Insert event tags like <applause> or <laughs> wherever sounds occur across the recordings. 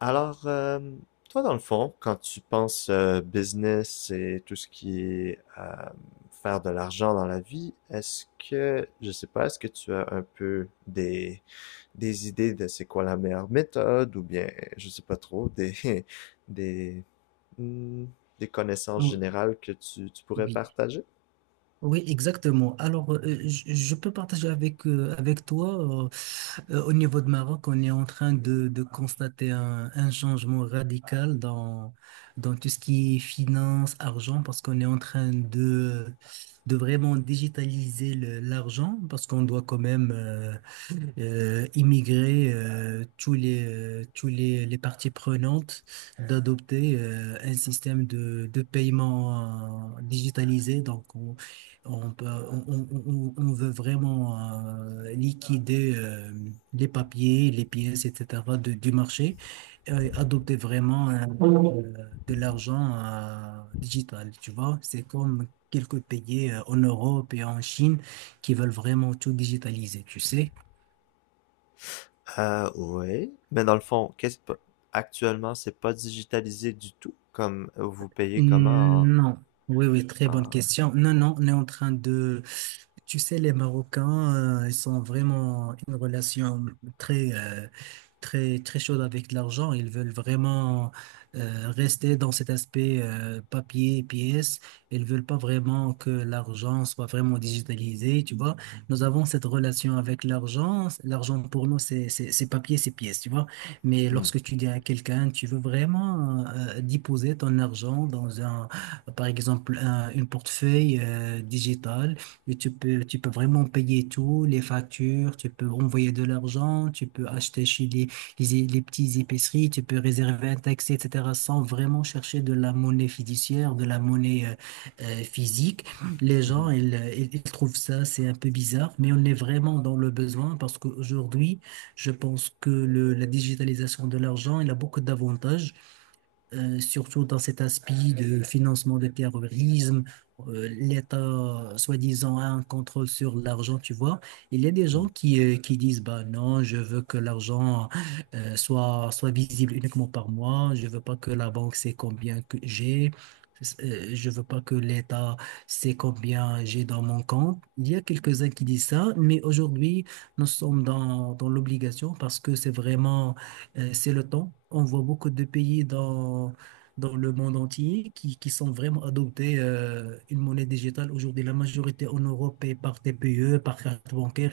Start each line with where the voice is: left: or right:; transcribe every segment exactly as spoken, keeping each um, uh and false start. left: Alors, euh, toi, dans le fond, quand tu penses euh, business et tout ce qui est euh, faire de l'argent dans la vie, est-ce que, je sais pas, est-ce que tu as un peu des, des idées de c'est quoi la meilleure méthode ou bien, je sais pas trop, des, <laughs> des, hmm, des connaissances
right: Oh,
left: générales que tu, tu pourrais
right: oui,
left: partager?
right: oui, exactement. Alors, euh, je, je peux partager avec, euh, avec toi, euh, euh, au niveau de Maroc, on est en train de, de constater un, un changement radical dans, dans tout ce qui est finance, argent, parce qu'on est en train de, de vraiment digitaliser le- l'argent, parce qu'on doit quand même euh, euh, immigrer euh, tous les, euh, tous les, les parties prenantes d'adopter euh, un système de, de paiement euh, digitalisé. Donc, on, on, peut- on, on- on- on veut vraiment euh, liquider euh, les papiers, les pièces, et cetera de- du marché et adopter vraiment euh, euh, de l'argent euh, digital. Tu vois, c'est comme quelques pays euh, en Europe et en Chine qui veulent vraiment tout digitaliser, tu sais.
left: Ah, oui. Mais dans le fond, qu'est-ce pas- actuellement, c'est pas digitalisé du tout, comme vous payez comment
right: Non. Oui, oui, très
left: en,
right: bonne
left: en...
right: question. Non, non, on est en train de. Tu sais, les Marocains, euh, ils sont vraiment une relation très, euh, très, très chaude avec l'argent. Ils veulent vraiment euh, rester dans cet aspect euh, papier, pièce. Ils veulent pas vraiment que l'argent soit vraiment digitalisé, tu vois. Nous avons cette relation avec l'argent. L'argent pour nous, c'est c'est- c'est papier, c'est pièce, tu vois. Mais
left: Hmm.
right: lorsque tu dis à quelqu'un, tu veux vraiment euh, déposer ton argent dans un, par exemple, un, une portefeuille euh, digitale, et tu peux, tu peux vraiment payer tout, les factures, tu peux envoyer de l'argent, tu peux acheter chez les, les, les petites épiceries, tu peux réserver un taxi, et cetera, sans vraiment chercher de la monnaie fiduciaire, de la monnaie euh, euh, physique. Les gens,
left: Mhm.
right: ils, ils ils trouvent ça, c'est un peu bizarre, mais on est vraiment dans le besoin parce qu'aujourd'hui, je pense que le- la digitalisation de l'argent, il a beaucoup d'avantages euh, surtout dans cet aspect de financement de terrorisme. euh, L'État, soi-disant, a un contrôle sur l'argent, tu vois. Il y a des
left: Hmm.
right: gens qui, euh, qui disent, bah non, je veux que l'argent euh, soit, soit visible uniquement par moi, je veux pas que la banque sait combien que j'ai. euh, Je veux pas que l'État sait combien j'ai dans mon compte. Il y a quelques-uns qui disent ça, mais aujourd'hui, nous sommes dans, dans l'obligation parce que c'est vraiment euh, c'est le temps. On voit beaucoup de pays dans, dans le monde entier qui, qui sont vraiment adoptés euh, une monnaie digitale. Aujourd'hui, la majorité en Europe paye par T P E, par carte bancaire.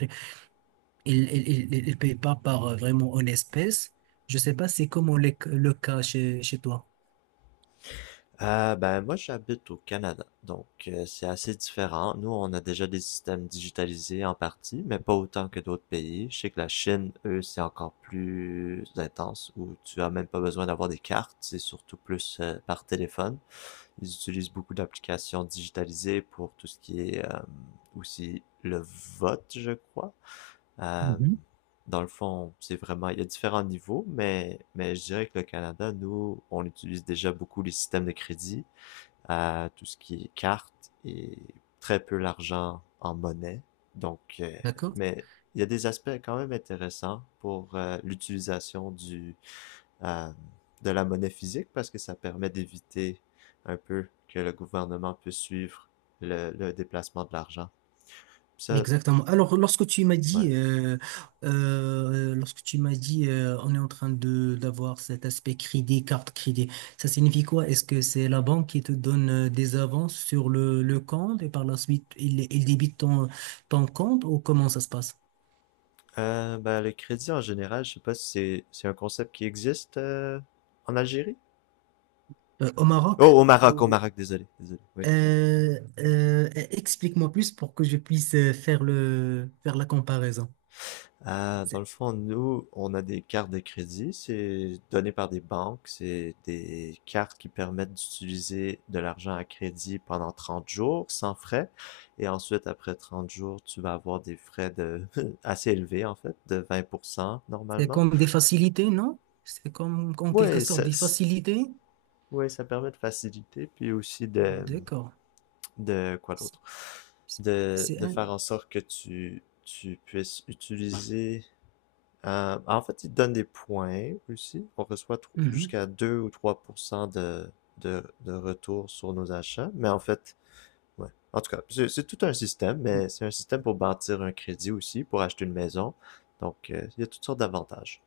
right: Ils ne payent pas par euh, vraiment en espèces. Je ne sais pas, c'est comment le, le cas chez, chez toi.
left: Euh, ben moi j'habite au Canada, donc euh, c'est assez différent. Nous on a déjà des systèmes digitalisés en partie, mais pas autant que d'autres pays. Je sais que la Chine, eux, c'est encore plus intense, où tu as même pas besoin d'avoir des cartes, c'est surtout plus euh, par téléphone. Ils utilisent beaucoup d'applications digitalisées pour tout ce qui est euh, aussi le vote, je crois. Euh,
right: Mhm.
left: Dans le fond, c'est vraiment, il y a différents niveaux, mais, mais je dirais que le Canada, nous, on utilise déjà beaucoup les systèmes de crédit à tout ce qui est cartes et très peu l'argent en monnaie. Donc, euh,
right: D'accord?
left: mais il y a des aspects quand même intéressants pour euh, l'utilisation du euh, de la monnaie physique parce que ça permet d'éviter un peu que le gouvernement puisse suivre le, le déplacement de l'argent. Ça,
right: Exactement. Alors, lorsque tu m'as dit,
left: ouais.
right: euh, euh, lorsque tu m'as dit, euh, on est en train de d'avoir cet aspect crédit, carte crédit, ça signifie quoi? Est-ce que c'est la banque qui te donne euh, des avances sur le, le compte et par la suite, il, il débite ton, ton compte ou comment ça se passe?
left: Euh, ben, le crédit en général, je sais pas si c'est c'est un concept qui existe euh, en Algérie.
right: Euh, au Maroc?
left: Oh, au Maroc, au
right: Ou-
left: Maroc, désolé, désolé. Oui.
right: Euh, euh, explique-moi plus pour que je puisse euh, faire le, faire la comparaison.
left: Ah, dans
right: C'est
left: le fond, nous, on a des cartes de crédit, c'est donné par des banques, c'est des cartes qui permettent d'utiliser de l'argent à crédit pendant trente jours sans frais. Et ensuite, après trente jours, tu vas avoir des frais de <laughs> assez élevés, en fait, de vingt pour cent
right: c'est
left: normalement.
right: comme des facilités, non? C'est comme, en quelque
left: Ouais,
right: sorte
left: ça,
right: des
left: c-
right: facilités?
left: ouais, ça permet de faciliter, puis aussi de,
right: D'accord.
left: de quoi
right: C'est
left: d'autre? De,
right: c'est
left: de
right: un...
left: faire en sorte que tu, tu puisses utiliser. Euh, en fait, il donne des points aussi. On reçoit tro-
right: Mhm.
left: jusqu'à deux ou trois pour cent de, de, de retour sur nos achats. Mais en fait, ouais. En tout cas, c'est c'est tout un système, mais c'est un système pour bâtir un crédit aussi, pour acheter une maison. Donc, euh, il y a toutes sortes d'avantages.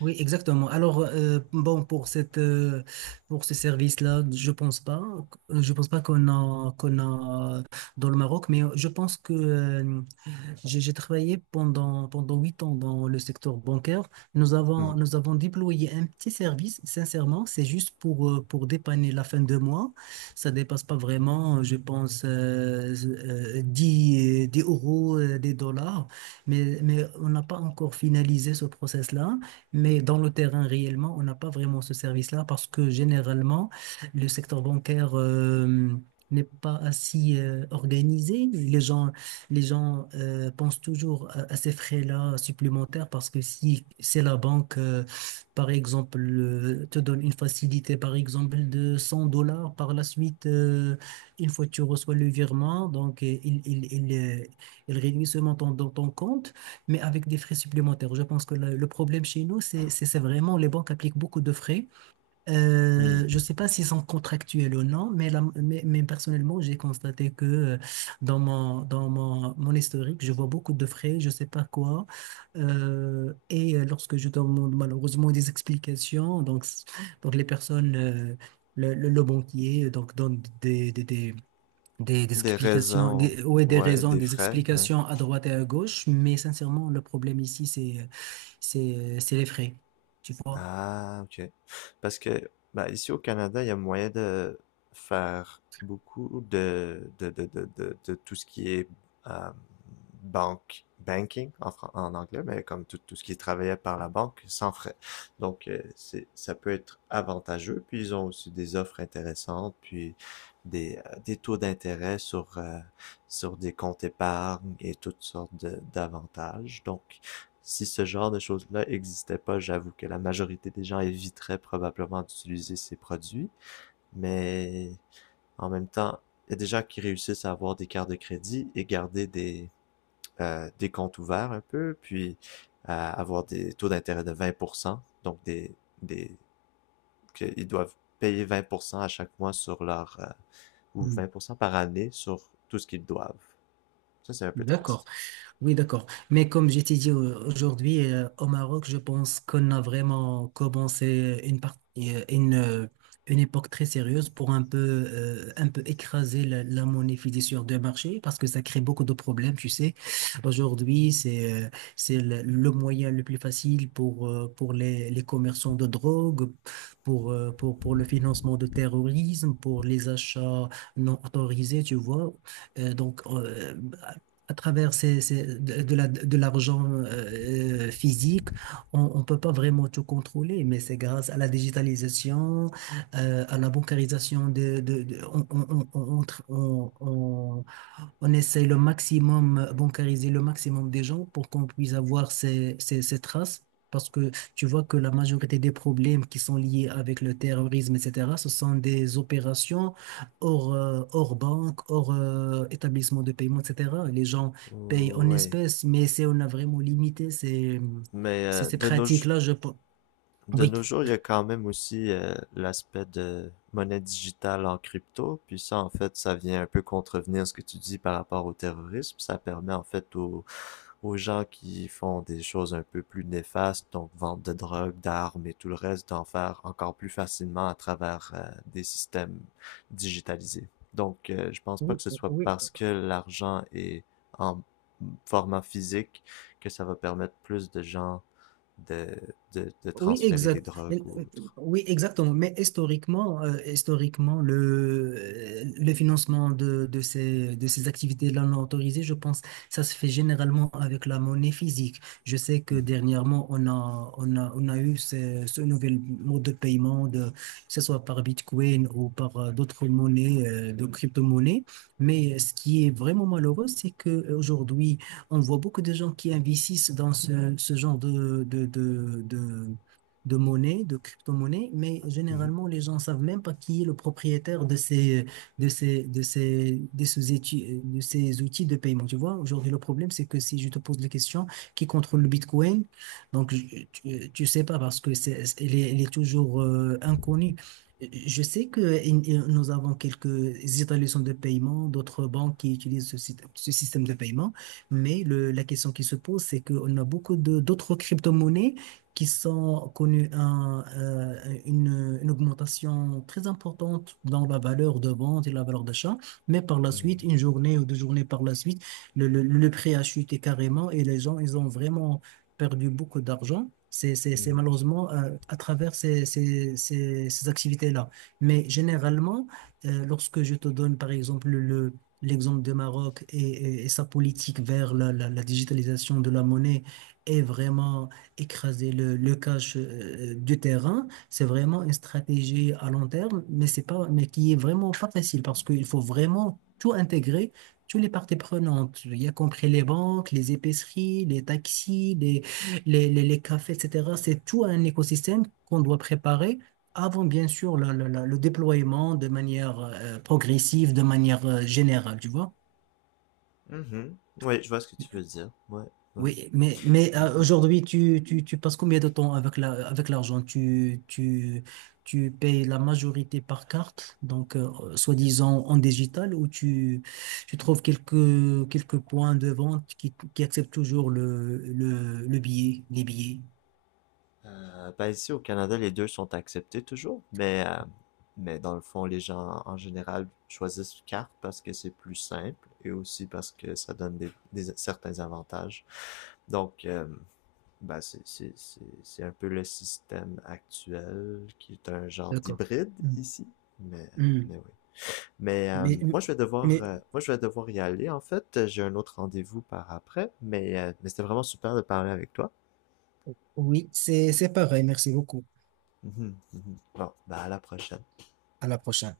right: Oui, exactement. Alors, euh, bon, pour cette, euh, pour ce service-là, je pense pas, je pense pas qu'on a, qu'on a dans le Maroc, mais je pense que euh, J'ai j'ai travaillé pendant, pendant huit ans dans le secteur bancaire. Nous
left: Mhm.
right: avons, nous avons déployé un petit service, sincèrement, c'est juste pour, euh, pour dépanner la fin de mois. Ça dépasse pas vraiment, euh, je pense, euh, euh, dix, euh, dix euros, euh, des dollars. Mais, mais on n'a pas encore finalisé ce process-là. Mais dans le terrain, réellement, on n'a pas vraiment ce service-là parce que généralement, le secteur bancaire... euh, n'est pas assez euh, organisé. Les gens, les gens euh, pensent toujours à, à ces frais-là supplémentaires parce que si c'est la banque, euh, par exemple, euh, te donne une facilité, par exemple, de cent dollars, par la suite, euh, une fois que tu reçois le virement, donc euh, il, il, il, euh, il réduit ce montant dans ton compte, mais avec des frais supplémentaires. Je pense que le, le problème chez nous, c'est, c'est c'est vraiment les banques appliquent beaucoup de frais euh, je ne
left: Mhm.
right: sais pas s'ils sont contractuels ou non, mais, la- mais, mais personnellement, j'ai constaté que euh, dans mon, dans mon, mon historique, je vois beaucoup de frais, je ne sais pas quoi. Euh, et euh, lorsque je demande malheureusement des explications, donc, s- donc les personnes, euh, le, le, le banquier, euh, donc donne des, des, des, des, des
left: Des
right: explications,
left: raisons,
right: des, ouais, des
left: ouais,
right: raisons,
left: des
right: des
left: frais, ouais.
right: explications à droite et à gauche, mais sincèrement, le problème ici, c'est, c'est, c'est les frais, tu vois.
left: Ah, ok. Parce que bah, ici au Canada, il y a moyen de faire beaucoup de, de, de, de, de, de tout ce qui est euh, banque, banking en, fran- en anglais, mais comme tout, tout ce qui est travaillé par la banque sans frais. Donc, euh, c'est, ça peut être avantageux. Puis, ils ont aussi des offres intéressantes, puis des, euh, des taux d'intérêt sur, euh, sur des comptes épargne et toutes sortes de- d'avantages. Donc, si ce genre de choses-là n'existait pas, j'avoue que la majorité des gens éviteraient probablement d'utiliser ces produits, mais en même temps, il y a des gens qui réussissent à avoir des cartes de crédit et garder des, euh, des comptes ouverts un peu, puis euh, avoir des taux d'intérêt de vingt pour cent, donc des, des qu'ils doivent payer vingt pour cent à chaque mois sur leur, euh, ou vingt pour cent par année sur tout ce qu'ils doivent. Ça, c'est un peu
right: D'accord.
left: triste.
right: Oui, d'accord. Mais comme je t'ai dit euh, aujourd'hui, euh, au Maroc, je pense qu'on a vraiment commencé une partie, euh, une, euh, une époque très sérieuse pour un peu, euh, un peu écraser la, la monnaie fiduciaire de marché parce que ça crée beaucoup de problèmes, tu sais. Aujourd'hui, c'est, euh, c'est le, le moyen le plus facile pour, euh, pour les, les commerçants de drogue, pour, euh, pour, pour le financement de terrorisme, pour les achats non autorisés, tu vois. Euh, donc, euh, à travers ces, ces- de, de la, de l'argent euh, euh, physique, on ne peut pas vraiment tout contrôler, mais c'est grâce à la digitalisation, euh, à la bancarisation, de, de, de- on, on, on, on- on- on- on essaye le maximum, euh, bancariser le maximum des gens pour qu'on puisse avoir ces, ces, ces traces. Parce que tu vois que la majorité des problèmes qui sont liés avec le terrorisme, et cetera, ce sont des opérations hors, euh, hors banque, hors euh, établissement de paiement, et cetera. Les gens payent en
left: Oui.
right: espèces, mais c'est on a vraiment limité ces,
left: Mais
right: ces,
left: euh,
right: ces
left: de nos
right: pratiques-là, je... pe-
left: De
right: oui.
left: nos jours, il y a quand même aussi euh, l'aspect de monnaie digitale en crypto. Puis ça, en fait, ça vient un peu contrevenir ce que tu dis par rapport au terrorisme. Ça permet en fait aux, aux gens qui font des choses un peu plus néfastes, donc vente de drogue, d'armes et tout le reste, d'en faire encore plus facilement à travers euh, des systèmes digitalisés. Donc, euh, je pense pas
right: Oui,
left: que ce soit
right: oui,
left: parce que l'argent est en format physique que ça va permettre plus de gens de, de, de
right: oui,
left: transférer des
right: exact.
left: drogues ou autre.
right: Oui, exactement. Mais historiquement, euh, historiquement, le, euh, le financement de, de ces, de ces activités-là non autorisées, je pense, ça se fait généralement avec la monnaie physique. Je sais que
left: Mhm.
right: dernièrement, on a, on a, on a eu ce, ce nouvel mode de paiement, de, que ce soit par Bitcoin ou par euh, d'autres monnaies, euh, de crypto-monnaies. Mais ce qui est vraiment malheureux, c'est qu'aujourd'hui, on voit beaucoup de gens qui investissent dans ce, ce genre de, de, de, de- de monnaie, de crypto-monnaie, mais
left: Mhm.
right: généralement, les gens ne savent même pas qui est le propriétaire de ces, de ces, de ces, de ces outils, de ces outils de paiement. Tu vois, aujourd'hui, le problème, c'est que si je te pose la question, qui contrôle le Bitcoin? Donc, je- tu, tu sais pas parce que c'est, c'est- il est, il est toujours euh, inconnu. Je sais que in- nous avons quelques établissements de paiement, d'autres banques qui utilisent ce, syst- ce système de paiement, mais le- la question qui se pose, c'est qu'on a beaucoup de- d'autres crypto-monnaies qui sont connus un, euh, une, une augmentation très importante dans la valeur de vente et la valeur d'achat, mais par la
left: Mhm.
right: suite, une journée ou deux journées par la suite, le, le, le prix a chuté carrément et les gens, ils ont vraiment perdu beaucoup d'argent. C'est c'est- c'est malheureusement euh, à travers ces, ces, ces, ces activités-là. Mais généralement, euh, lorsque je te donne, par exemple, le, l'exemple de Maroc et, et- et sa politique vers la, la la digitalisation de la monnaie est vraiment écraser le, le cash euh, du terrain. C'est vraiment une stratégie à long terme, mais c'est pas, mais qui est vraiment pas facile parce qu'il faut vraiment tout intégrer, tous les parties prenantes, y a compris les banques, les épiceries, les taxis, les, les, les, les cafés, et cetera. C'est tout un écosystème qu'on doit préparer. Avant, bien sûr, la- la- la- le déploiement de manière euh, progressive, de manière euh, générale, tu vois.
left: Mhm. Oui, je vois ce que tu veux dire. Ouais, ouais.
right: Oui, mais, mais euh,
left: Mhm.
right: aujourd'hui, tu, tu, tu passes combien de temps avec la, avec l'argent? Tu, tu, tu payes la majorité par carte, donc euh, soi-disant en digital, ou tu, tu trouves quelques, quelques points de vente qui, qui acceptent toujours le, le, le billet, les billets?
left: Euh, ben ici au Canada, les deux sont acceptés toujours, mais, euh, mais dans le fond, les gens en général choisissent carte parce que c'est plus simple et aussi parce que ça donne des, des- certains avantages. Donc, euh, ben c'est c'est- c'est- c'est un peu le système actuel qui est un genre
right: D'accord.
left: d'hybride
right: Mm.
left: ici, mais,
right: Mm.
left: mais oui. Mais euh,
right: Mais,
left: moi, je vais devoir,
right: mais
left: euh, moi, je vais devoir y aller en fait. J'ai un autre rendez-vous par après, mais, euh, mais c'était vraiment super de parler avec toi. <laughs>
right: oui, c'est c'est pareil. Merci beaucoup.
left: Mhm, mhm. Bon, bah à la prochaine.
right: À la prochaine.